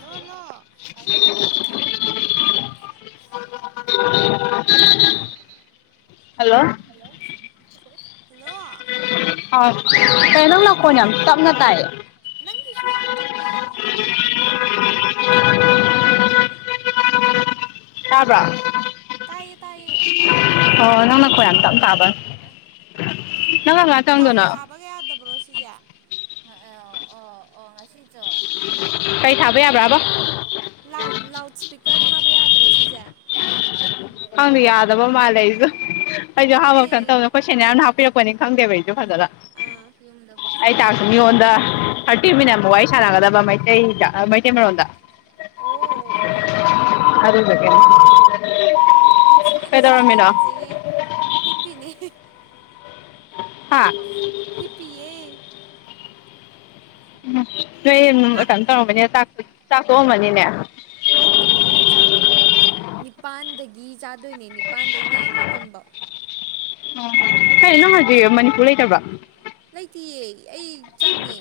hello hello hello ꯑ ꯇꯥꯔꯦ ꯇꯥꯔꯦ ꯅꯪꯒꯤꯁꯨ ꯌꯥꯝ ꯇꯞꯄꯤ ꯀꯥꯔꯕ ꯇꯥꯏꯌꯦ ꯇꯥꯏꯌꯦ ꯍꯣꯏ ꯅꯅ ꯀ ꯌꯥꯝ ꯀ ꯀ ꯑꯕ ꯂꯥꯎ ꯊꯥꯕꯒ ꯌꯥꯗꯕ꯭ꯔꯣ ꯁꯤꯁꯦ ꯑ ꯑꯣ ꯑꯣ ꯉꯁꯤꯁꯨ ꯀꯩ ꯊꯥꯕ ꯌꯥꯕ꯭ꯔꯥꯕꯣ ꯂꯥꯎ ꯂꯎ ꯁ꯭ꯄꯤꯀꯔ ꯊꯥꯕ ꯌꯥꯗ꯭ꯔꯣ ꯁꯤꯁꯦ ꯈꯪꯗ ꯌꯥꯗꯕ ꯃꯥꯜꯂꯦ ꯑꯩꯁꯨ ꯑꯩꯁꯨ ꯍꯥꯞꯄ ꯑꯅꯦ ꯀ ꯇꯧꯅ ꯑꯩꯈꯣꯏ ꯁꯦꯅꯤꯌꯥꯔꯅ ꯍꯥꯞꯄꯤꯔꯛꯄꯅꯤ ꯈꯪꯗꯦꯕ ꯑꯩꯁꯨ ꯐꯖꯅ ꯑꯥ ꯑꯩ ꯆꯥꯛꯁꯨ ꯃꯤꯉꯣꯟꯗ ꯊꯥꯔꯇꯤ ꯃꯤꯅꯠ ꯑꯃ ꯋꯥꯔꯤ ꯁꯥꯟꯅꯒꯗꯕ ꯃꯩ ꯀꯩ ꯏꯗ ꯃꯩꯇꯩ ꯃꯣꯟꯗ ꯑꯣ ꯑꯗꯨꯗꯦ ꯎ ꯁꯥꯟꯗ ꯁꯥꯟꯅꯔꯁꯦꯍꯦ ꯍꯤꯞꯄꯤꯅꯦ ꯍꯥ ꯑꯃ ꯍꯤ ꯄꯑꯦ ꯎꯝ ꯅ ꯇꯥꯛ ꯀ ꯇꯣꯕ ꯇꯥꯛ ꯆꯥꯛꯊꯣꯛꯑꯝꯃꯅꯤꯅꯦ ꯇꯣꯛꯇ꯭ꯔꯤꯍꯦ ꯆꯥꯛ ꯀꯨꯝ ꯅꯤꯄꯥꯟꯗꯒꯤ ꯆꯖꯥ ꯑꯗꯨꯏꯅꯦ ꯅꯤꯄꯥꯥꯟꯗꯩꯅ ꯃꯥꯄꯟꯐꯧ ꯑꯣ ꯀꯩꯅꯣ ꯍꯧꯖꯤꯛ ꯃꯅꯤꯄꯨꯔ ꯂꯩꯇꯕ ꯇꯤꯑ ꯑꯩ ꯆꯪꯉꯦ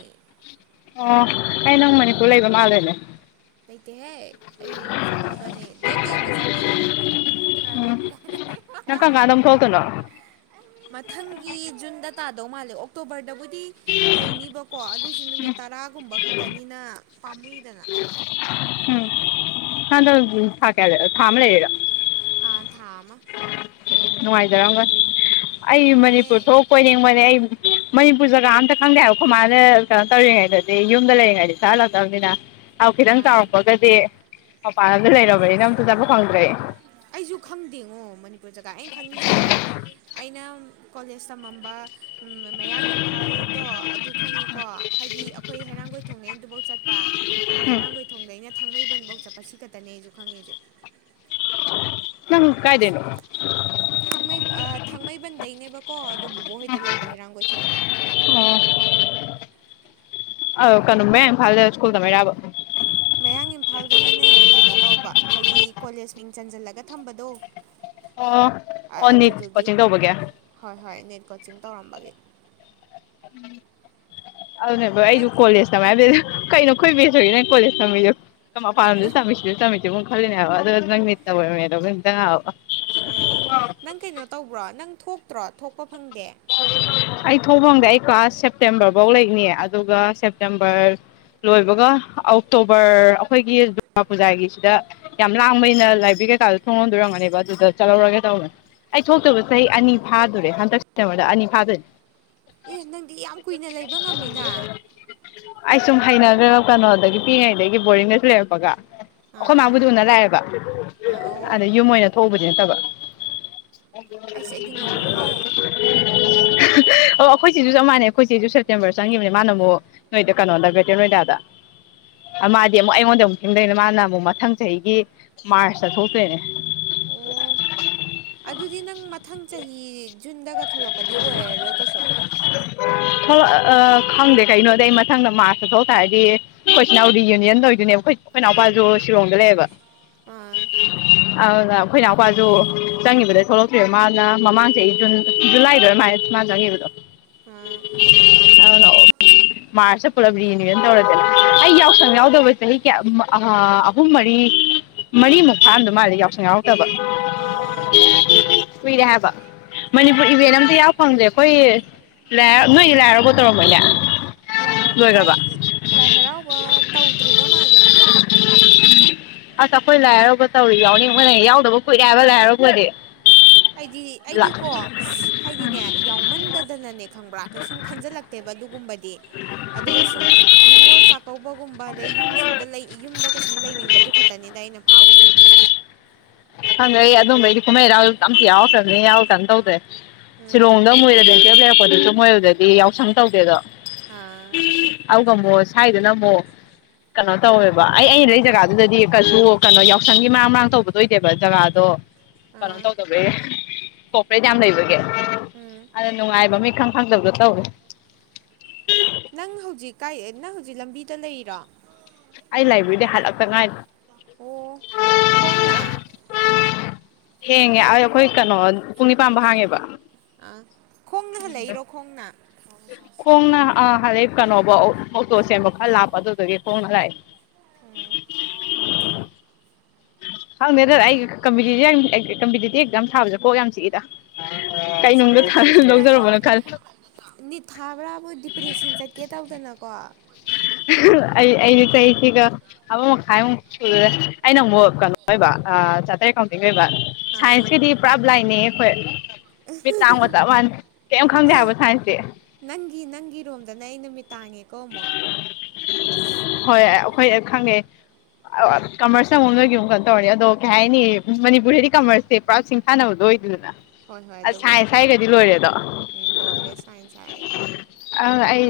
ꯑꯣ ꯑꯩ ꯅꯪ ꯃꯅꯤꯄꯨꯔ ꯂꯩꯕ ꯃꯥꯜꯂꯦꯅꯦ ꯂꯩꯇꯦꯍꯦ ꯑꯩ ꯆꯪꯉꯕꯅꯦ ꯗꯦ ꯇꯦꯟꯗ ꯆꯪꯉꯛꯦ ꯑꯩ ꯏꯟꯗꯤꯔꯥ ꯎꯝ ꯒꯥꯟꯙꯤ ꯅꯪ ꯍꯥꯏ ꯀꯔꯝ ꯀꯥꯟꯗ ꯑꯃꯨꯛ ꯊꯣꯛꯂꯛꯇꯣꯏꯅꯣ ꯃꯊꯪ ꯨꯟꯗ ꯇꯥꯗꯧ ꯃꯥꯜꯂꯦ ꯑꯣꯛꯇꯣꯕꯔꯗ ꯕꯨꯗꯤ ꯂꯩꯅꯤꯕꯀꯣ ꯑꯗꯨꯑꯣꯁꯨ ꯅꯨ ꯇꯔꯥꯒ ꯈ ꯇꯅꯤꯅ ꯄꯥꯝꯃꯨꯏꯗꯅ ꯎꯝ ꯅꯗ ꯁꯥꯀꯦꯗꯦ ꯊꯂꯦ ꯌꯦꯔ ꯑꯥ ꯊꯥꯃ ꯅꯨꯡꯉꯥꯏꯖꯔꯕ ꯑꯩ ꯅꯨꯡꯉꯥꯏꯍꯦ ꯃꯅꯤꯄꯨꯔ ꯊꯣꯛꯄ ꯅ ꯃꯣꯟꯅꯦ ꯑꯩ ꯃꯅꯤꯄꯨꯔ ꯖꯒꯥ ꯑꯝꯇ ꯈꯪꯗꯦ ꯍꯥꯏꯕꯀꯣ ꯃꯥꯅ ꯀꯩꯅꯣ ꯇꯧꯔꯤꯉꯩꯗꯗꯤ ꯌꯨꯝꯗ ꯂꯩꯔꯤꯉꯩꯗꯤ ꯆꯠꯂꯛꯇꯕꯅꯤꯅ ꯑꯥꯎ ꯈꯤꯇꯪ ꯑꯥ ꯆꯥꯎꯔꯛꯄꯒꯗꯤ ꯃꯄꯥꯥꯟ ꯑꯗꯨ ꯂꯩꯔꯔꯕꯕ ꯅꯝ ꯇ ꯆꯄꯛ ꯈꯪꯗ꯭ꯔꯦ ꯑꯩꯁꯨ ꯈꯪꯗꯦꯉꯣꯅꯤꯨꯔ ꯑꯩꯣꯏ ꯖꯒꯥ ꯑꯩꯅ ꯈꯪꯉꯤꯁꯦ ꯑꯩꯅ ꯀꯣꯂꯦꯖ ꯇꯝꯃꯝꯕ ꯎꯝ ꯃꯌꯥꯡ ꯏꯝꯐꯥꯜꯗꯣ ꯑꯗꯨ ꯈꯪꯉꯦꯀꯣ ꯍꯥꯏꯗꯤ ꯑꯩꯈꯣꯏ ꯍꯩꯔꯥꯡꯒꯣꯏ ꯊꯣꯡꯉꯩ ꯑꯗꯨꯕ ꯠꯄ ꯑꯗ ꯎꯝ ꯍꯩꯔꯥꯡꯒꯣꯏ ꯊꯣꯡꯗꯩꯅ ꯊꯥꯡꯃꯩꯕꯟꯐꯧ ꯆꯠꯄ ꯁꯤ ꯈꯛꯇꯅꯦꯁꯨ ꯈꯪꯉꯦꯁꯦ ꯅꯪ ꯀꯥꯏꯗꯩꯅꯣ ꯊꯥꯡꯃꯩ ꯊꯥꯡꯃꯩꯕꯟꯗꯩꯅꯦꯕꯀꯣ ꯑꯗꯨꯣ ꯕꯣꯕꯣ ꯍꯣꯏꯗ ꯂꯩꯕ ꯍꯩꯔꯥꯡ ꯀꯣꯏꯊꯣꯡꯗ ꯑ ꯀꯩꯅꯃꯦ ꯐꯜꯗꯦꯕ ꯁ꯭ꯀꯨꯜꯗ ꯃ ꯌꯥꯕ ꯃꯌꯥꯡ ꯏꯝꯐꯥꯜꯗꯅꯅꯦ ꯀꯩꯅꯣ ꯇꯧꯕ ꯍꯥꯏꯗꯤ ꯀꯣꯂꯦꯖ ꯃꯤꯡ ꯆꯟꯁꯤꯜꯂꯒ ꯊꯝꯕꯗꯣ ꯑꯣ ꯑꯣ ꯅꯤꯠ ꯑꯗꯨꯗꯨꯒꯤ ꯀꯣꯆꯤꯡ ꯇꯧꯕꯒꯤ ꯍꯣꯏ ꯍꯣꯏ ꯅꯦꯠ ꯀꯣꯆꯤꯡ ꯇꯧꯔꯝꯕꯒꯤ ꯎꯝ ꯑꯗꯨꯅꯦꯕ ꯅꯪ ꯑꯩꯁꯨ ꯀꯣꯂꯦꯖꯇꯃ ꯍꯥꯏ ꯀꯩ ꯅ ꯀꯣꯏ ꯦꯖꯒ ꯅ ꯀꯣꯂꯤꯖ ꯊꯖꯧ ꯄꯥ ꯁꯃꯤꯦ ꯁꯃ ꯕꯨ ꯈꯜꯂꯤꯅꯦ ꯍꯥꯏꯕ ꯑꯗꯨꯒ ꯅꯪ ꯃꯤꯠꯇꯕ ꯃꯗꯣꯪ ꯑ ꯅꯪ ꯀꯩꯅꯣ ꯇꯧꯕ꯭ꯔꯣ ꯅꯪ ꯊꯣꯛꯇ꯭ꯔꯣ ꯊꯣꯛꯄ ꯐꯪꯗꯦ ꯑꯩ ꯊꯣꯡꯐꯝꯗ ꯑꯩ ꯀ꯭ꯂꯥꯁ ꯁꯦꯞꯇꯦꯝꯕꯔ ꯐꯧ ꯂꯩꯅꯦ ꯑꯗꯨꯒ ꯁꯦꯞꯇꯦꯝꯕꯔ ꯂꯣꯏꯕꯒ ꯑꯣꯛꯇꯣꯕꯔ ꯑꯩꯈꯣꯏꯒꯤ ꯗꯨꯔꯒꯥ ꯄꯨꯖꯥꯒꯤꯁꯤꯗ ꯌꯥꯝ ꯂꯥꯡꯕꯩꯅ ꯂꯥꯏꯕ꯭ꯔꯦꯔꯤ ꯀꯩꯀꯥꯗ ꯊꯣꯡꯍꯣꯟꯗꯣꯏꯔꯝꯒꯅꯦꯕ ꯑꯗꯨꯗ ꯆꯠꯍꯧꯔꯒꯦ ꯇꯧꯕꯅꯦ ꯑꯩ ꯊꯣꯛꯇꯣꯏꯕ ꯆꯍꯤ ꯑꯅꯤ ꯐꯥꯗꯣꯔꯦ ꯍꯟꯗꯛ ꯆꯃꯗ ꯑꯅꯤ ꯐꯥꯗꯅꯤ ꯑꯦ ꯅꯪꯗꯤ ꯌꯥꯝ ꯀꯨꯏꯅ ꯂꯩꯕ ꯉꯝꯃꯤꯅ ꯍꯩꯅꯈ꯭ꯔ ꯀꯩꯅꯣ ꯑꯗꯒꯤ ꯄꯤꯛꯉꯩꯗꯒꯤ ꯕꯣꯔꯔꯤꯡꯗꯁꯨ ꯂꯩꯔꯛꯄꯒ ꯑꯩꯈꯣꯏ ꯑꯥ ꯃꯥꯕꯨꯗꯨꯅ ꯂꯥꯛꯑꯦꯕ ꯑꯥ ꯑꯣ ꯑꯗ ꯌꯨꯝ ꯑꯣꯏꯅ ꯊꯣꯛꯕ ꯌꯦ ꯇꯕ ꯑꯩꯁꯨ ꯑꯩꯗꯤ ꯉꯝꯃꯣꯏꯍꯦ ꯑꯣ ꯑꯩꯈꯣꯏ ꯁꯤꯁꯨ ꯆ ꯃꯥꯟꯩ ꯑꯩꯈꯣꯏ ꯁꯤꯁꯨ ꯁꯦꯞꯇꯦꯝꯕꯔ ꯆꯪꯈꯤꯕꯅꯦ ꯃꯥꯅ ꯑꯃꯨꯛ ꯅꯣꯏꯗ ꯀꯩꯅꯣꯗ ꯒ꯭ꯔꯦꯇꯔ ꯅꯣꯏꯗꯥꯗ ꯃꯥꯗꯤ ꯑꯃꯨꯛ ꯑꯩꯉꯣꯟꯗ ꯑꯃꯨꯛ ꯊꯪꯗꯣꯏꯅꯦ ꯃꯥꯅ ꯑꯃꯨꯛ ꯃꯊꯪ ꯆꯍꯤꯒꯤ ꯃꯥꯔꯁꯇ ꯊꯣꯛꯇꯣꯏꯅꯦ ꯑꯣ ꯑꯗꯨꯗꯤ ꯅꯪ ꯃꯊꯪ ꯆꯍꯤ ꯖꯨꯟꯗꯒ ꯊꯣꯛꯂꯛꯄꯗꯤ ꯑꯣꯏꯔꯔꯣꯏ ꯀꯩꯁꯨ ꯑ ꯈꯪꯗꯦ ꯀꯩꯅꯣꯗꯤ ꯑꯩ ꯃꯊꯪꯗ ꯃꯥꯔꯁꯇ ꯊꯣꯛꯇꯥꯔꯗꯤ ꯑꯩꯈꯆꯤꯜ ꯏꯅꯥꯎ ꯔꯤ ꯌꯨꯅꯤꯌꯟ ꯇꯧꯗꯨꯣꯏꯅꯦꯕ ꯑꯩꯈꯣꯏ ꯑꯩꯈꯣꯏ ꯏꯅꯥꯎꯄꯥꯁꯨ ꯁꯤꯂꯣꯡꯗ ꯂꯩꯌꯦꯕ ꯍꯥꯎꯗ ꯑꯩꯈꯣꯏꯅꯅꯥꯎꯄꯥꯁꯨ ꯆꯪꯉꯤꯕꯗꯩ ꯊꯣꯛꯂꯛꯇꯕ ꯃꯥꯅ ꯃꯃꯥꯡꯁꯦ ꯑꯩ ꯖꯨꯟ ꯖꯨꯂꯥꯏꯗ ꯑꯗꯨꯃꯥꯏꯅ ꯁꯨ ꯃꯥꯥꯟꯅ ꯆꯪꯈꯤꯕꯗꯣ ꯑꯥ ꯑꯗꯨꯅ ꯃꯥꯔꯁꯇ ꯄꯨꯂꯞ ꯔꯤꯅꯨꯁꯟ ꯇꯧꯔꯗꯤꯦꯅ ꯑꯩ ꯌꯥꯎꯁꯪ ꯌꯥꯎꯗꯕ ꯆꯍꯤ ꯀꯌꯥ ꯑꯍꯨꯝ ꯃꯔꯤ ꯃꯔꯤꯃꯨꯛ ꯐꯥꯔꯝꯗ ꯃꯥꯜꯂ ꯌꯥꯎꯁꯪ ꯌꯥꯎꯗꯕ ꯑꯥ ꯀꯨꯏꯔꯦ ꯍꯥꯏꯕ ꯃꯅꯤꯄꯨꯔ ꯏꯚꯦꯟ ꯑꯝꯇ ꯌꯥꯎ ꯐꯪꯗꯦ ꯑꯩꯈꯣꯏ ꯅꯣꯏꯗꯤ ꯂꯥꯏꯔꯒꯣ ꯇꯧꯔꯝꯃꯅꯦ ꯂꯥꯏ ꯍꯔꯥꯎꯕ ꯇꯧꯗ꯭ꯔꯤꯕ ꯃꯥꯜꯂꯦ ꯍꯧꯖꯤꯛ ꯑꯁ ꯑꯩꯈꯣꯏ ꯂꯥꯏ ꯍꯔꯥꯎꯕ ꯇꯧꯔꯤ ꯌꯥꯎꯅꯤꯡ ꯃꯣꯏꯅ ꯌꯥꯎꯗꯕ ꯀꯨꯏꯔꯦ ꯍꯥꯏꯕ ꯂꯥꯏ ꯍꯔꯥꯎꯕꯗꯤ ꯑꯩꯗꯤ ꯑꯩꯗꯤꯀꯣ ꯍꯥꯏꯗꯤꯅꯦ ꯌꯥꯎꯃꯟꯗꯗꯅꯅꯦ ꯈꯪꯕ꯭ꯔꯥ ꯀꯩꯁꯨꯝ ꯈꯟꯖꯤꯜꯂꯛꯇꯦꯕ ꯑꯗꯨꯒꯨꯝꯕ ꯑꯗꯨꯒ ꯁꯨꯝ ꯅꯤꯉꯣꯜ ꯆꯥꯛꯀꯧꯕ ꯒꯨꯝꯕ ꯑꯗꯩ ꯌꯨꯝ ꯁꯨꯝꯗ ꯌꯨꯝꯗꯒ ꯁꯨꯝ ꯂꯩꯅꯤꯡꯕꯗꯨ ꯈꯛꯇꯅꯤꯗ ꯑꯩꯅ ꯐꯥꯎꯋ ꯆꯟ ꯍꯪ ꯑꯩ ꯑꯗꯨꯨꯝꯝꯕꯕꯗꯤ ꯀꯃꯩꯔꯥꯎꯜ ꯇꯝꯛ ꯌꯥꯎ ꯇꯗꯅꯤꯅꯦ ꯌꯥꯎ ꯇꯥꯟ ꯇꯧꯗ꯭ꯔꯦ ꯆꯔꯣꯡꯗ ꯃꯣꯏꯔ ꯂꯩꯀ ꯄ ꯂꯥꯛꯄꯗꯨꯁꯨꯨꯝ ꯃꯣꯏ ꯑꯗꯨꯗꯗꯤ ꯌꯥꯎꯁꯪ ꯇꯧꯗꯦꯗꯣ ꯑꯥ ꯑꯗꯨꯒ ꯑꯃꯨꯛ ꯁ꯭ꯋꯥꯏꯗꯨꯅ ꯑꯃꯨꯛ ꯀꯩꯅꯣ ꯇꯧꯋꯦꯕ ꯑꯩ ꯑꯩꯅ ꯂꯩ ꯖꯒꯥꯗꯨꯗꯗꯤ ꯀꯩꯁꯨ ꯀꯩꯅꯣ ꯌꯥꯎꯁꯪꯒꯤ ꯃꯔꯥꯡ ꯃꯔꯥꯡ ꯇꯧꯕ ꯑꯗꯨꯣꯏꯗꯦꯕ ꯖꯒꯥꯗꯣ ꯀꯩꯅꯣ ꯑꯥ ꯇꯧꯗꯕꯒꯤ ꯀꯣꯄ꯭ꯔꯦꯠ ꯌꯥꯝ ꯂꯩꯕꯒꯤꯦ ꯎꯝ ꯑꯗ ꯅꯨꯡꯉꯥꯏꯕ ꯃꯤ ꯈꯪ ꯈꯪꯗꯕꯗꯣ ꯇꯧꯋꯦ ꯅꯪ ꯍꯧꯖꯤꯛ ꯀꯥꯏ ꯅꯪ ꯍꯧꯖꯤꯛ ꯂꯝꯕꯤꯗ ꯂꯩꯔꯤꯔꯣ ꯑꯩ ꯂꯥꯏꯕꯨ ꯏꯗꯦ ꯍꯜꯂꯄꯪ ꯉꯥꯏ ꯑꯣ ꯈꯣꯡꯅ ꯍꯦꯉ ꯑ ꯀꯣꯏ ꯀꯅꯣ ꯑ ꯈꯣꯡꯅ ꯍꯜꯂꯛꯏꯔꯣ ꯈꯣꯡꯅ ꯈꯣꯡꯅ ꯍꯞ ꯀꯩꯅꯣꯕ ꯑꯣꯇꯣ ꯁꯦꯝꯕ ꯈꯔ ꯂꯥꯞꯄ ꯑꯗꯨꯗꯒꯤ ꯈꯣꯡꯅ ꯂꯥꯛꯑꯦ ꯎꯝ ꯍꯪꯗꯦꯗ ꯑꯩ ꯀꯝꯄꯤꯇꯤꯇꯤ ꯀꯝꯄꯤꯇꯤꯇꯤ ꯑꯦꯛꯝ ꯁꯥꯥꯕꯁꯦ ꯀꯣꯛ ꯌꯥꯝ ꯆꯤꯛꯏꯔ ꯆꯤꯛꯄꯅꯦ ꯆꯤꯞꯄꯅꯦ ꯈꯜ ꯊꯥꯕ꯭ꯔꯥꯕꯨ ꯗꯤꯄ꯭ꯔꯦꯁꯟ ꯆꯠꯀꯦ ꯇꯧꯗꯅꯀꯣ ꯑꯩ ꯑꯩꯗꯤ ꯆꯍꯤꯁꯤꯒ ꯑꯃ ꯃꯈꯥꯏꯃꯨꯛ ꯁꯜꯦ ꯑꯩꯅ ꯑꯃꯨꯛ ꯀꯩꯅꯣ ꯑꯣꯏꯕ ꯆꯥꯇꯔ ꯑꯦ ꯀꯥꯎꯟꯇꯤꯡ ꯑꯣꯏꯕ ꯁꯥꯏꯟꯁꯀꯤꯦꯗꯤ ꯄ꯭ꯔꯥꯕ ꯂꯥꯏꯅꯦ ꯍꯣꯏ ꯈꯪꯗꯦ ꯑ ꯍꯥꯏꯕ ꯁꯥꯏꯟꯁꯇꯤ ꯅꯪꯒꯤ ꯅꯪꯒꯤꯔꯣꯝꯗꯅ ꯑꯩ ꯅꯨꯃꯤꯠ ꯇꯥꯡꯉꯦ ꯀꯃꯁ ꯑꯩꯈꯣꯏꯅ ꯈꯪꯉꯦ ꯀꯃꯔꯁꯅꯪꯉꯨ ꯅꯣꯏꯒꯤ ꯑꯃꯨꯛ ꯀꯩꯅꯣ ꯇꯧꯔꯅꯤ ꯑꯗꯣ ꯀꯩ ꯍꯥꯏꯅꯤ ꯃꯅꯤꯄꯨꯔꯔꯤꯗꯤ ꯀꯃꯔꯁꯁꯦ ꯄꯨꯔꯥ ꯁꯤꯡ ꯁꯥꯟꯅꯕꯗꯣ ꯑꯣꯏꯗꯗꯅ ꯍꯣꯏ ꯍꯣꯏ ꯑꯁ ꯑꯗꯨꯕꯨꯗꯤ ꯁꯥꯏꯁ ꯍꯥꯏꯒꯗꯤ ꯂꯣꯏꯔꯦꯗꯣ ꯎꯝ ꯂꯣꯏꯔꯦ ꯁꯥꯏꯟꯁ ꯍꯥꯏꯔꯦ ꯑ ꯑꯩ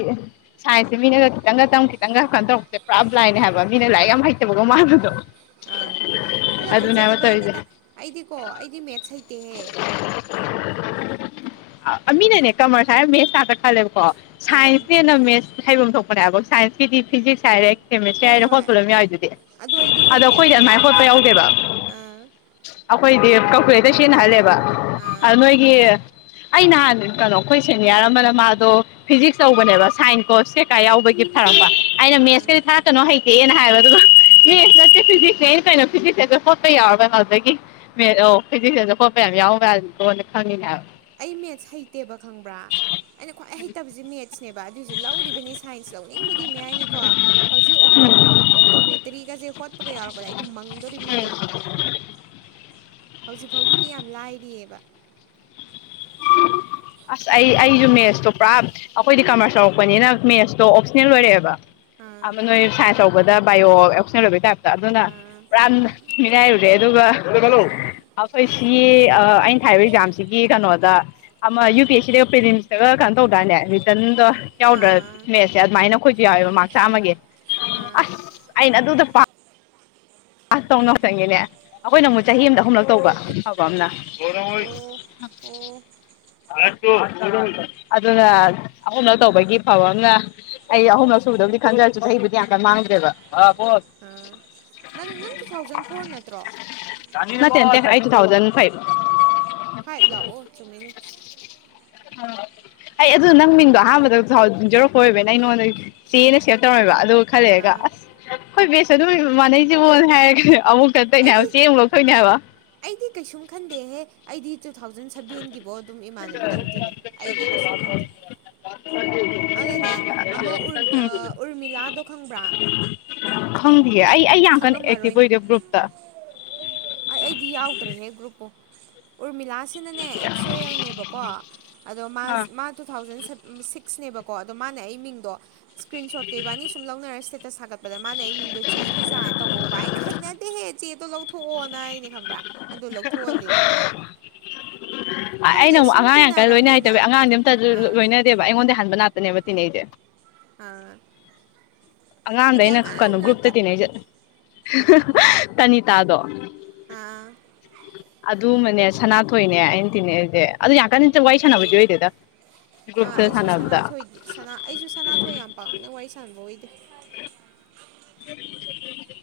ꯁꯥꯏꯟꯁꯁꯦ ꯃꯤꯅꯒ ꯈꯤꯇꯪꯒ ꯇꯝ ꯈꯤꯇꯪꯒ ꯀꯩꯅꯣ ꯇꯧꯔꯛꯁꯦ ꯄꯨꯔꯥꯕ ꯂꯥꯏꯅꯦ ꯍꯥꯏꯕ ꯃꯤꯅ ꯂꯥꯏꯔꯤꯛ ꯌꯥꯝ ꯍꯩꯇꯕꯀꯣ ꯃꯥꯟꯕꯗꯣ ꯑꯥ ꯑꯣ ꯑꯗꯨꯅꯦ ꯍꯥꯏꯕ ꯇꯧꯔꯤꯁꯦ ꯍꯩꯖꯗꯕꯩꯅꯤꯗ ꯑꯩꯗꯤꯀꯣ ꯑꯩꯗꯤ ꯃꯦꯠꯁ ꯍꯩꯇꯦꯍꯦ ꯑ ꯃꯤꯅꯅꯦ ꯀꯃꯔꯁ ꯍꯥꯏꯔ ꯃꯦꯁꯇ ꯉꯥꯛꯇ ꯈꯜꯂꯦ ꯑꯣ ꯑꯥ ꯁꯥꯏꯟꯁꯅ ꯍꯦꯟꯅ ꯃꯦꯠ ꯍꯩꯐꯝ ꯊꯣꯛꯄꯅꯦꯕ ꯁꯥꯏꯟꯁꯀꯤꯗꯤ ꯐꯤꯖꯤꯛꯁ ꯍꯥꯏꯔꯦ ꯀꯦꯃꯤꯁꯇ꯭ꯔꯤ ꯍꯣꯏ ꯍꯥꯏꯗ ꯍꯣꯏ ꯍꯣꯠꯄ ꯑꯗꯨꯝ ꯌꯥꯎꯏ ꯑꯗꯨꯗꯤ ꯑꯩꯗꯤ ꯑꯗꯣ ꯍꯩꯇꯦꯕ ꯑꯩꯈꯣꯏꯗꯤ ꯑꯗꯨꯃꯥꯏꯅ ꯍꯣꯠꯄ ꯌꯥꯎꯗꯦꯕ ꯑꯥ ꯍꯈꯣꯏꯗꯤ ꯀꯥꯜꯀꯨꯂꯦꯇꯔ ꯁꯤꯖꯤꯟꯅꯍꯜꯂꯦꯕ ꯑꯥ ꯑꯗꯨꯅꯒꯤ ꯑꯩ ꯅꯍꯥꯟ ꯀꯩꯅꯣ ꯑꯩꯈꯣꯏ ꯁꯦꯅꯤꯌꯔ ꯑꯃꯅ ꯃꯥꯗꯣ ꯐꯤꯖꯤꯛꯁ ꯇꯧꯕꯅꯦꯕ ꯁꯥꯏꯟꯁ ꯀꯣ ꯁꯦꯀꯥ ꯌꯥꯎꯕꯒꯤ ꯊꯥꯔꯛꯄ ꯑꯩꯅ ꯑꯥ ꯃꯦꯁ ꯀꯔꯤ ꯊꯥꯔꯛꯀꯅꯣ ꯍ ꯍꯦꯅ ꯍꯥꯏꯕ ꯑꯗꯨꯒ ꯃꯦꯠꯁ ꯅꯠꯇꯦ ꯐꯤꯖꯤꯛꯁ ꯑꯩꯅ ꯀꯩꯅꯣ ꯐꯤꯖꯤꯛꯁꯦꯗ ꯈꯣꯠꯄ ꯌꯥꯎꯔꯣꯏ ꯀꯩꯅꯣ ꯑꯗꯨꯗꯒꯤ ꯃꯦꯠꯁ ꯑꯣ ꯐꯤꯖꯤꯛꯁꯦꯁꯨ ꯈꯣꯠꯄ ꯌꯥꯝ ꯌꯥꯎꯕ꯭ꯔꯅ ꯀꯣꯟꯅ ꯈꯪꯉꯤꯅꯦ ꯍꯥꯏꯕ ꯑꯩ ꯃꯦꯠꯁ ꯍꯩꯇꯦꯕ ꯈꯪꯕ꯭ꯔꯥ ꯑꯩꯅ ꯈ꯭ꯋꯥꯏ ꯍꯩꯇꯕꯕꯁꯦ ꯃꯦꯠꯁꯅꯦꯕ ꯑꯗꯨꯏꯁꯨ ꯂꯧꯔꯤꯕꯅꯤ ꯁꯥꯏꯟꯁ ꯂꯧꯅꯤꯡꯕꯒꯤ ꯃꯌꯥꯏꯅꯀꯣ ꯍꯧꯖꯤꯛ ꯑꯣꯞꯇꯣꯃꯦꯇꯔꯤꯒꯁꯦ ꯍꯣꯠꯄꯒ ꯌꯥꯎꯔꯛꯄꯗ ꯑꯩ ꯑꯗꯨꯝ ꯃꯪꯗꯣꯔꯤꯕꯅꯤꯗꯣ ꯍꯧꯖꯤꯛ ꯐꯥꯎꯒꯤꯗꯤ ꯌꯥꯝ ꯂꯥꯏꯔꯤꯑꯕ ꯑꯁ ꯑꯩ ꯑꯩꯁꯨ ꯃꯦꯠꯁꯇꯣ ꯄꯨꯔꯥ ꯑꯩꯈꯣꯏꯗꯤ ꯀꯃꯔꯁ ꯂꯧꯔꯛꯄꯅꯤꯅ ꯃꯦꯠꯁꯇꯣ ꯑꯣꯞꯁꯅꯦꯜ ꯑꯣꯏꯔꯛꯑꯦꯕ ꯑꯥ ꯑ ꯅꯣꯏ ꯁꯥꯥꯟꯏꯁ ꯇꯧꯕ ꯗꯥ ꯕꯥꯑꯣ ꯑꯣꯞꯁꯅꯦꯜ ꯑꯣꯏꯕꯩ ꯇꯥꯏꯞ ꯑꯗꯨꯅ ꯑꯥ ꯄꯨꯔꯥꯥꯟ ꯃꯤꯅꯥꯏꯔꯨꯔꯦ ꯑꯗꯨꯒ ꯑꯩꯈꯣꯏ ꯁꯤꯒꯤ ꯑꯩꯅ ꯊꯥꯏꯔꯤꯕ ꯑꯦꯛꯖꯥꯝꯁꯤꯒꯤ ꯀꯩꯅꯣꯗ ꯑꯃ ꯌꯨ ꯄꯤ ꯑꯦꯁ ꯁꯤꯗꯒ ꯄꯦꯂꯤꯝꯁꯇꯒ ꯀꯩꯅꯣ ꯇꯧꯗꯅꯦ ꯔꯤꯇꯔꯟꯗꯣ ꯌꯥꯎꯗ꯭ꯔꯥ ꯑꯥ ꯃꯦꯠꯁꯦ ꯑꯗꯨꯃꯥꯏꯅ ꯑꯩꯈꯣꯏꯁꯨ ꯌꯥꯎꯋꯦꯕ ꯃꯥꯔꯛ ꯆꯥꯝꯃꯒꯤ ꯑꯥ ꯑꯁ ꯑꯩꯅ ꯑꯗꯨꯗ ꯄꯥꯝ ꯑꯁ ꯇꯧꯎ ꯆꯪꯉꯦꯅꯦ ꯑꯩꯈꯣꯏꯅ ꯑꯃꯨꯛ ꯆꯍꯤ ꯑꯃꯗ ꯑꯍꯨꯝꯂꯛ ꯇꯧꯕ ꯑꯥ ꯐꯐꯕ ꯑꯃꯅ ꯑꯣ ꯑꯣ ꯑꯗꯨꯅ ꯑꯍꯨꯝꯂꯛ ꯇꯧꯕꯒꯤ ꯐꯕ ꯑꯃꯅ ꯑꯩ ꯑꯍꯨꯝꯂꯛ ꯁꯨꯕꯗꯕꯨꯗꯤ ꯈꯟꯖꯔꯁꯨ ꯆꯍꯤꯕꯨꯗꯤ ꯌꯥꯝ ꯀꯟ ꯃꯥꯡꯗ꯭ꯔꯦꯕ ꯑꯥꯕꯣ ꯑꯥ ꯅꯪ ꯅꯪ ꯇꯨ ꯊꯥꯎꯖꯟ ꯐꯣꯔ ꯅꯠꯇ꯭ꯔꯣ ꯃ ꯇꯨ ꯊꯧꯖꯟ ꯐꯥꯏꯕ ꯐꯥꯏꯕ ꯂꯥꯛꯑꯣ ꯆꯃꯤꯅꯤ ꯑꯩ ꯑꯗꯨꯣ ꯅꯪ ꯃꯤꯡꯗꯣ ꯑꯍꯥꯟꯕꯗꯁꯨꯥꯎꯟꯖꯧꯔꯛꯄ ꯑꯣꯏꯕ ꯅꯪ ꯑꯩ ꯅꯉꯣꯟꯗ ꯆꯦꯅ ꯁꯦꯞ ꯇꯧꯔꯝꯃꯦꯕ ꯑꯗꯨꯒ ꯈꯜꯂꯦꯑꯒ ꯑꯥ ꯑꯁ ꯍꯣꯏ ꯕꯦꯁ ꯑꯗꯨꯝ ꯏꯃꯥꯟꯅꯩꯁꯤꯕꯅ ꯍꯥꯏꯔꯒ ꯑꯃꯨꯛꯛꯇ ꯑꯩꯗꯤ ꯇꯩꯅꯅꯦꯕ ꯆꯦ ꯑꯃꯨꯛ ꯂꯧꯊꯣꯏꯅꯦ ꯍꯥꯏꯕ ꯑꯩꯗꯤ ꯀꯩꯁꯨꯝ ꯈꯟꯗꯦꯍꯦ ꯑꯩꯗꯤ ꯇꯨ ꯊꯥꯎꯖꯟ ꯁꯕꯦꯟꯒꯤꯕꯣ ꯑꯗꯨꯝ ꯏꯃꯥꯟꯅꯕꯤꯗꯧꯗꯤꯤꯅꯦ ꯑꯩꯗꯤ ꯀꯩꯁꯨꯝ ꯈꯟꯗꯦ ꯑꯗꯨꯅꯅꯦ ꯑꯃ ꯎꯝ ꯎꯔꯃꯤꯂꯥꯗꯣ ꯈꯪꯕ꯭ꯔꯥ ꯍ ꯈꯪꯉꯝꯃꯔꯣꯏꯅꯦ ꯑꯩ ꯑꯩꯗꯤ ꯌꯥꯎꯗ꯭ꯔꯦꯍꯦ ꯒ꯭ꯔꯨꯞꯄꯨ ꯎꯔꯃꯤꯂꯥꯥꯁ ꯑꯁꯤꯅꯅꯦ ꯑꯦꯛꯁꯣ ꯑꯦꯜꯅꯦꯕꯀꯣ ꯑꯗꯣ ꯃꯥ ꯃꯥ ꯇꯨ ꯊꯥꯎꯖꯟ ꯁꯤꯛꯁꯅꯦꯕꯀꯣ ꯀꯣ ꯑꯗꯣ ꯃꯥꯅꯦ ꯑꯩ ꯃꯤꯡꯗꯣ ꯏꯁꯀ꯭ꯔꯤꯟ ꯁꯣꯠ ꯀꯩꯕꯥꯅꯤ ꯁꯨꯝ ꯂꯧꯅꯔꯁꯤ ꯁꯒ ꯄ꯭ꯔ ꯃꯥ ꯑꯩ ꯃꯤꯒꯣ ꯆ ꯖꯥꯅ ꯇꯧꯕꯧꯕ ꯑꯩꯅ ꯍꯩꯅꯗꯦꯍꯦ ꯆꯦꯗꯣ ꯂꯧꯊꯣꯛꯑꯣꯅ ꯍꯥꯏꯅꯦ ꯈꯪꯕ꯭ꯔꯥ ꯑꯗꯨ ꯂꯧꯊꯣꯛꯍꯜꯂꯤꯅꯦ ꯑ ꯑꯩꯅ ꯈꯪꯗꯦ ꯁꯨꯝ ꯑꯃꯨꯛꯉꯥꯡꯥꯛꯀ ꯂꯣꯏꯅꯩ ꯍꯥꯏꯇꯦ ꯇꯤꯟꯅꯔꯕꯅꯤꯅ ꯑꯉꯥꯡꯗꯤ ꯑꯝꯇꯁꯨ ꯑꯥ ꯂꯣꯏꯅꯗꯦꯕ ꯑꯩꯉꯣꯟꯗ ꯍꯟꯥꯟꯕ ꯅꯥꯠꯇ ꯕ ꯅꯦ [unintelligible] ꯑ ꯑꯉꯥꯡꯝꯗ ꯑꯩꯅ ꯀꯩꯅꯣ ꯒ꯭ꯔꯨꯞꯇ ꯇꯤꯟꯅꯩꯁꯠ ꯇꯅꯤ ꯇꯥꯗꯣ ꯑꯥ ꯑꯗꯨꯨꯃꯅꯦ ꯁꯅꯥꯊꯣꯏꯅꯦ ꯑꯩꯅ ꯊꯤꯅꯦꯁꯦ ꯑꯗꯨ ꯌꯥꯝ ꯀꯟꯅ ꯋꯥꯔꯤꯏ ꯁꯥꯟꯅꯕꯗꯤ ꯑꯣꯏꯗꯣꯏꯗ ꯑꯩꯁꯨ ꯁꯅꯥꯣꯏ ꯑꯩꯁꯨ ꯁꯅꯥꯊꯣꯏ ꯌꯥꯝ ꯄꯥꯝꯅ ꯋꯥꯔꯤ ꯁꯅꯕ ꯑꯣꯏꯗ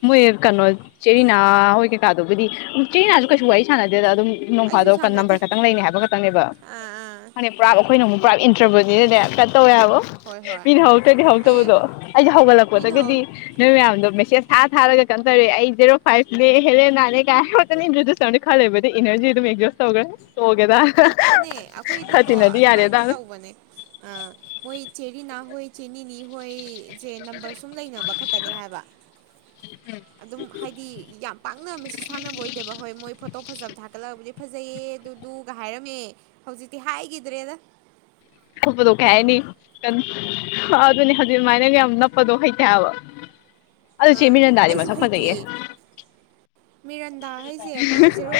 ꯃꯣꯏ ꯀꯩꯅꯣ ꯆꯦꯔꯤꯅꯥ ꯍꯣꯏ ꯀꯩꯀꯥꯗꯨꯕꯨꯗꯤꯝ ꯆꯦꯔꯤꯅꯥꯁꯨ ꯀꯩꯁꯨ ꯋꯥꯔꯤ ꯁꯥꯟꯅꯗꯦꯗ ꯑꯗꯨꯝ ꯑꯩꯁꯨ ꯅꯣꯡꯐꯥꯗꯣꯛ ꯁꯥꯟꯅꯗꯦ ꯅꯝꯕꯔ ꯈꯛꯇꯪ ꯂꯩꯅꯤ ꯍꯥꯏꯕ ꯈꯛꯇꯪꯅꯦꯕ ꯑꯥ ꯑꯥ ꯐꯪ ꯄꯨꯔꯥ ꯑꯩꯈꯣꯏꯅ ꯑꯃꯨꯛ ꯄꯨꯔꯥ ꯭ꯔꯕꯅꯤ ꯇꯧꯋꯦꯕꯣ ꯍꯣꯏ ꯍꯣꯏ ꯃꯤꯅ ꯍꯧꯔꯛꯇ꯭ꯔꯒꯦ ꯑꯦ ꯍꯧꯔꯛꯇꯕꯗꯣ ꯑꯩꯁꯦ ꯃꯤꯅ ꯍꯧ ꯍꯧꯒꯠꯂꯛꯄꯗꯗꯒꯤꯗꯤ ꯑꯗꯣ ꯃꯦꯁꯦꯁ ꯊꯥ ꯊꯥꯔꯒ ꯀꯩꯅꯣ ꯇꯧꯔꯦ ꯑꯩ ꯖꯦꯔꯣ ꯐꯥꯏꯚꯅꯦ ꯍꯦꯜꯂꯦ ꯅꯥꯅꯦ ꯀꯥꯏꯛꯇꯅ ꯏꯟ꯭ꯔꯣꯗ꯭ꯌꯨꯁ ꯇꯧꯔ ꯈꯂꯕꯗꯤ ꯏꯅꯔꯖꯤ ꯑꯗꯨꯝ ꯑꯦꯖꯣꯔꯁ ꯇꯧꯔꯒ ꯁꯒꯦꯗ ꯑꯗꯨꯅꯦ ꯑꯩꯈꯣꯏꯗꯤꯀꯣ ꯑꯗꯨꯃꯥꯏꯅ ꯑꯗꯨꯝ ꯇꯧꯕꯅꯦ ꯑ ꯃꯣꯏ ꯆꯦ ꯔꯤ ꯍ ꯆꯅꯤꯅꯤ ꯍꯣꯏ ꯁꯦ ꯅꯝꯕꯔ ꯁꯨꯝ ꯂꯩꯅꯕ ꯈꯛꯇꯅꯦ ꯍꯥꯏꯕ ꯑꯗꯨꯝ ꯍꯥꯏꯗꯤ ꯌꯥꯝ ꯄꯥꯛꯅ ꯃꯦꯁꯦꯁ ꯊꯥꯅꯕ ꯑꯣꯏꯗꯦꯕ ꯍꯣꯏ ꯃꯣꯏ ꯐꯣꯇꯣ ꯐꯖꯕ ꯊꯥꯒꯠꯂꯕꯗꯤ ꯐꯖꯩꯌꯦ ꯑꯗꯨꯗꯨ ꯍꯥꯏꯔꯝꯃꯦ ꯍꯧꯖꯤꯛꯇꯤ ꯍꯥꯏꯈꯤꯗ꯭ꯔꯦꯗ ꯅꯞꯄꯗꯣ ꯀꯩ ꯍꯥꯏꯅꯤ ꯑꯗꯨꯅꯤ ꯍꯧꯖꯤꯛꯃꯥꯏꯅ ꯌꯥꯝ ꯅꯞꯄꯗꯣ ꯍꯩꯇꯕ ꯑ ꯑꯩꯁꯨ ꯍꯩꯇꯦꯌꯦ ꯃꯤꯔꯟꯗꯥ ꯍꯥꯏꯁꯦ ꯑꯃ ꯖꯦꯔꯣ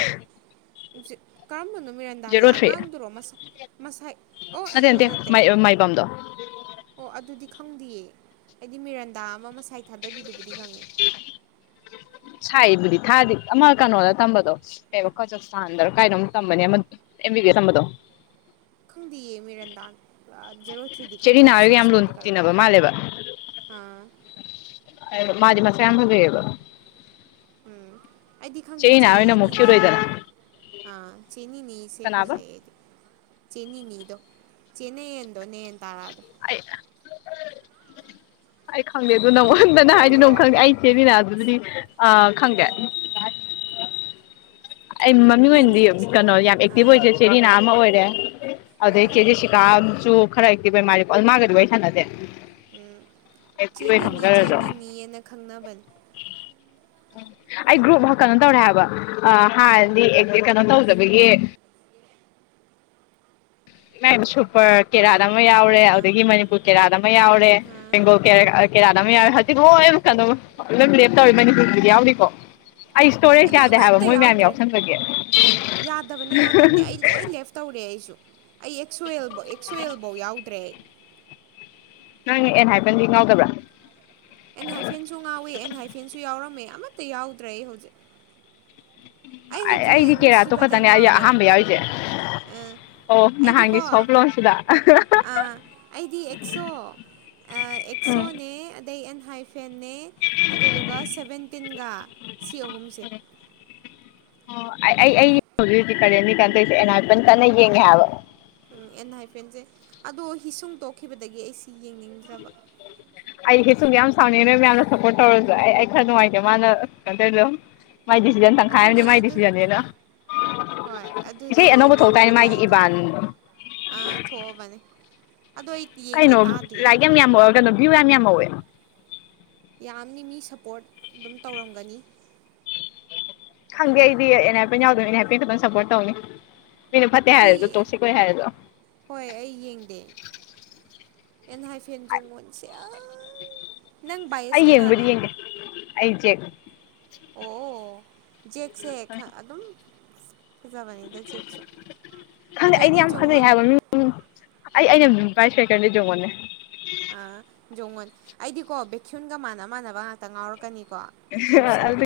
ꯀꯃ ꯃꯤꯔꯟꯗꯥꯁꯦ ꯖꯦꯔꯣ ꯊ꯭ꯔꯤ ꯑꯉꯥꯡꯗꯨꯔꯣꯁ ꯃꯁꯥꯏ ꯑꯣ ꯑꯗꯨꯗꯤ ꯅꯠꯇꯦ ꯑꯣ ꯑꯗꯨꯗꯤ ꯈꯪꯗꯦꯌꯦ ꯑꯩꯗꯤ ꯃꯤꯦꯔꯟꯗꯥ ꯑꯃ ꯃ ꯄꯥꯏ ꯊꯥꯗꯕꯤꯗꯨꯕꯨꯗꯤ ꯈꯪꯉꯦ ꯁꯥꯏꯕꯨꯗꯤ ꯊꯥꯗꯤ ꯑꯃ ꯀꯩꯅꯣꯅ ꯇꯝꯕꯗꯣ ꯑꯦꯕ ꯀꯣꯏꯆ ꯁꯟꯗꯔ ꯀꯥꯏꯅꯣ ꯇꯝꯕꯅꯦ ꯑꯦꯝ ꯕꯤ ꯇꯝꯕꯗꯣ ꯈꯪꯗꯌꯦ ꯃꯤꯔꯟꯗꯥꯔꯣ ꯊꯔꯤꯗꯤ ꯈꯪꯗ ꯆꯦꯔꯤꯅꯥ ꯍꯣꯏꯒ ꯌꯥꯝ ꯁꯤꯁ ꯂꯨꯅ ꯐꯨꯗꯤ ꯈꯪ ꯇꯤꯟꯅꯕ ꯃꯥꯜꯂꯦꯕ ꯍꯥꯥ ꯃꯥꯗꯤ ꯃꯁꯛ ꯌꯥꯝ ꯐꯖꯩꯕꯥ ꯎꯝ ꯑꯩꯗꯤ ꯈꯪꯗꯦ ꯑꯃꯨꯛ ꯀ꯭ꯌꯨꯠ ꯆꯦꯅꯤꯅꯤ ꯑꯣꯏꯗꯅ ꯑꯥ ꯆꯦꯅꯤꯅꯤꯁꯦ ꯀꯅꯥꯕ ꯐꯖꯩꯌꯦ ꯑꯩꯗꯤ ꯆꯅꯤꯅꯤꯗꯨꯣ ꯆꯦꯅꯤ ꯌꯦꯟꯗꯣꯅꯦꯟ ꯇꯥꯔ ꯑ ꯑꯩ ꯈꯪꯗꯦ ꯑꯗꯨꯗꯣ ꯈꯪ ꯅꯉꯣꯟꯗꯅ ꯍꯥꯏꯗꯤ ꯅ ꯈꯪꯗ꯭ꯔꯣ ꯈꯪꯗꯦ ꯑꯩ ꯆꯦꯠꯃꯤꯅ ꯑꯗꯨꯗꯤ ꯎ ꯑ ꯈꯪꯦ ꯑꯥ ꯑꯩ ꯃꯃꯤꯡ ꯅꯤꯅꯤ ꯑꯣꯏꯅꯗꯤ ꯀꯩꯅꯣ ꯌꯥꯝ ꯑꯦꯛꯇꯤꯚ ꯑꯥ ꯑꯣꯏꯖꯦ ꯆꯦꯔꯤꯅꯥ ꯑꯃ ꯑꯣꯏꯔꯦ ꯎꯝ ꯑꯗꯦ ꯑꯥ ꯀꯦꯖꯤꯦꯁꯤ ꯀ ꯑꯝꯆꯨ ꯈꯔ ꯍꯦꯛꯇꯤ ꯕꯦꯃꯥ ꯑꯜꯃꯥꯒꯗꯤ ꯋꯥꯔꯤ ꯁꯥꯟꯅꯁꯦ ꯎꯝ ꯆꯦꯅꯤꯅꯤ ꯆꯦꯅꯤꯅꯤꯑꯅ ꯈꯪꯅꯕꯅꯤ ꯑꯩ ꯒ꯭ꯔꯨꯞ ꯀꯩꯅꯣ ꯇꯧꯔꯦ ꯍꯥꯏꯕ ꯍꯥꯟꯅꯗꯤ ꯀꯩꯅꯣ ꯇꯧꯖꯕꯒꯤ ꯃ ꯁꯨꯄꯔ ꯀꯦꯔꯥ ꯑꯃ ꯌꯥꯎꯔꯦ ꯑꯥ ꯑꯗꯨꯗꯒꯤ ꯃꯅꯤꯄꯨꯔ ꯀꯦꯔꯥꯗ ꯑꯃ ꯌꯥꯎꯔꯦ ꯑꯥ ꯕꯦꯡꯒꯣꯜ ꯀꯦꯔꯥꯗ ꯑꯃ ꯌꯥꯎꯔꯦ ꯑꯥ ꯍꯧꯖꯤꯛ ꯂꯣꯏꯨꯛ ꯀꯗ ꯅ ꯂꯩꯦꯞ ꯇꯕꯦ ꯃꯅꯤꯁꯤꯗꯤ ꯌꯥꯎꯂꯤꯀꯣ ꯑꯩ ꯏꯁꯇꯣꯔꯦꯖ ꯑꯩꯗꯤ ꯌꯥꯗꯦ ꯍꯥꯏꯕ ꯑꯃꯠꯇ ꯃꯣꯏ ꯃꯌꯥꯝ ꯌꯥꯎꯗ꯭ꯔꯦ ꯌꯥꯎꯁꯟꯖꯒꯦ ꯌꯥꯗꯕꯅꯦ ꯌꯥꯗꯕꯅꯦ ꯑꯦꯛꯁꯋꯦꯜ ꯑꯦꯛꯁꯋꯦꯜꯐꯧ ꯌꯥꯎꯗ꯭ꯔꯦ ꯅꯪꯅ ꯑꯦꯟ ꯍꯥꯏꯕꯟꯗꯤ ꯉꯥꯎꯗꯕ꯭ꯔꯥ ꯑꯦꯟ ꯍꯥꯏꯐꯦꯟꯁꯨ ꯉꯥꯎꯋꯦ ꯑꯦꯟ ꯍꯥꯏꯐꯦꯟꯁꯨ ꯌꯥꯎꯔꯝꯃꯦ ꯃ ꯌꯥꯎꯗ꯭ꯔ ꯑꯩ ꯍꯧꯖꯤꯛ ꯑꯩ ꯍꯧꯖꯤꯛ ꯑꯩꯗꯤ ꯀꯦꯔꯥꯇꯣ ꯅꯨꯡꯁꯤꯕꯗ ꯈꯛꯇꯅꯦ ꯑꯩ ꯉꯥꯎꯔꯦ ꯑꯍꯥꯟꯕ ꯌꯥꯎꯔꯤꯁꯦ ꯑ ꯑꯣ ꯑꯩꯗꯤꯀꯣ ꯅꯍꯥꯟꯒꯤ ꯁꯣꯐ ꯂꯣꯟꯁꯤꯗ ꯑꯥ ꯑꯩꯗꯤ ꯑꯦꯛꯁꯣ ꯎꯝ ꯑꯦꯛꯁꯣꯅꯦ ꯑꯗꯩ ꯍꯥꯏꯐꯦꯦ ꯑꯗꯨꯗꯨꯒ ꯁꯕꯦꯟꯇꯤꯟꯒ ꯁꯤ ꯑꯍꯨꯝꯁꯦ ꯑꯣ ꯑꯩ ꯍꯧꯖꯤꯛ ꯍꯧꯖꯤꯛ ꯀꯔꯦꯟꯅꯤ ꯀꯥꯟꯗꯔꯤꯁꯦ ꯑꯦꯅꯥꯄꯟ ꯀꯟꯅ ꯌꯦꯡꯉꯦ ꯍꯥꯏꯕ ꯎꯝ ꯑꯦꯟ ꯍꯥꯏꯐꯦꯟꯁꯦ ꯑꯗꯣ ꯍꯤꯁꯨꯡ ꯇꯣꯛꯈꯤꯕꯗꯒꯤ ꯑꯩꯁꯤ ꯌꯦꯡꯅꯤꯡꯗ꯭ꯔꯕ ꯁꯥꯎꯅꯤ ꯅꯣꯏ ꯃꯌꯥꯝꯅ ꯁꯞꯄꯣꯔꯠ ꯇꯧꯔꯁꯨ ꯑꯩ ꯑꯩ ꯈꯔ ꯅꯨꯡꯉꯥꯏꯇꯦ ꯃꯥꯅ ꯀꯩꯅꯗꯧꯗ ꯑꯗꯨꯅꯦ ꯑꯗꯨ ꯍꯣꯏ ꯑꯗꯨꯗꯤ ꯏꯁꯩ ꯑꯅꯧꯕ ꯊꯣꯛꯇꯥꯏꯅꯦ ꯌꯦꯡꯅꯤꯡꯗ꯭ꯔꯕ ꯃꯥꯒꯤ ꯑꯩꯗꯣ ꯏꯕꯥꯟ ꯑꯥ ꯊꯣꯛꯑꯕꯅꯦ ꯑꯗꯣ ꯑꯩ ꯌꯦꯡꯗꯦ ꯀꯩꯅꯣ ꯇꯥꯗꯦ ꯂꯥꯏꯔꯤꯛ ꯌꯥꯝꯃꯛꯑꯒ ꯀꯩꯅꯣ ꯚꯌꯨ ꯌꯥꯝ ꯍꯋꯦꯅ ꯌꯥꯝꯅꯤ ꯃꯤ ꯁꯞꯄꯣꯔꯠ ꯑꯗꯨꯝ ꯇꯧꯔꯝꯒꯅꯤ ꯈꯪꯗꯦ ꯑꯩꯗꯤ ꯑꯦꯟ ꯍꯥꯏ ꯄꯦ ꯌꯥꯎꯗꯣꯏꯅꯤ ꯑꯟ ꯍꯥꯏ ꯄꯦ ꯈꯤꯇꯪ ꯁꯞꯄꯣꯔꯠ ꯇꯧꯅꯤ ꯃꯤꯅ ꯐꯠꯇꯦ ꯑꯩꯗꯤ ꯍꯥꯏꯔꯁꯨꯣ ꯇꯣꯛꯁꯤꯦ ꯀꯣꯏ ꯍꯥꯏꯔꯗꯣ ꯍꯣꯏ ꯑꯩ ꯌꯦꯡꯗꯦ ꯑꯦꯟ ꯍꯥꯏꯐꯦꯟꯁꯨꯣꯡꯉꯣꯟꯁꯦ ꯑꯩ ꯌꯦꯦꯡ ꯃꯔꯤ ꯀꯅꯥꯅꯣ ꯌꯦꯒ ꯑꯩꯗꯦꯒ ꯑꯣ ꯦꯛꯁꯦꯛ ꯑꯗꯨꯝ ꯐꯖꯕꯅꯤꯗ ꯆꯦꯛꯁꯨ ꯈꯪꯗꯦ ꯑꯩꯗꯤ ꯑꯗꯨꯏꯗꯤ ꯌꯥꯝ ꯐꯖꯩ ꯖꯣꯡꯎꯟ ꯍꯥꯏꯕ ꯃꯤ ꯑꯩ ꯑꯩꯅ ꯥꯏ ꯁꯦꯀꯔꯗ ꯌꯦꯡꯉꯣꯅꯦ ꯑ ꯖꯣꯡꯉꯣꯟ ꯑꯩꯗꯤꯀꯣ ꯕꯦꯛꯀꯤꯌꯟꯒ ꯃꯥꯟꯅ ꯃꯥꯟꯅꯕ ꯉꯥꯛꯇ ꯉꯥꯎꯔꯛꯀꯅꯤ ꯀꯣ ꯒ꯭ꯔꯨꯞꯁꯦ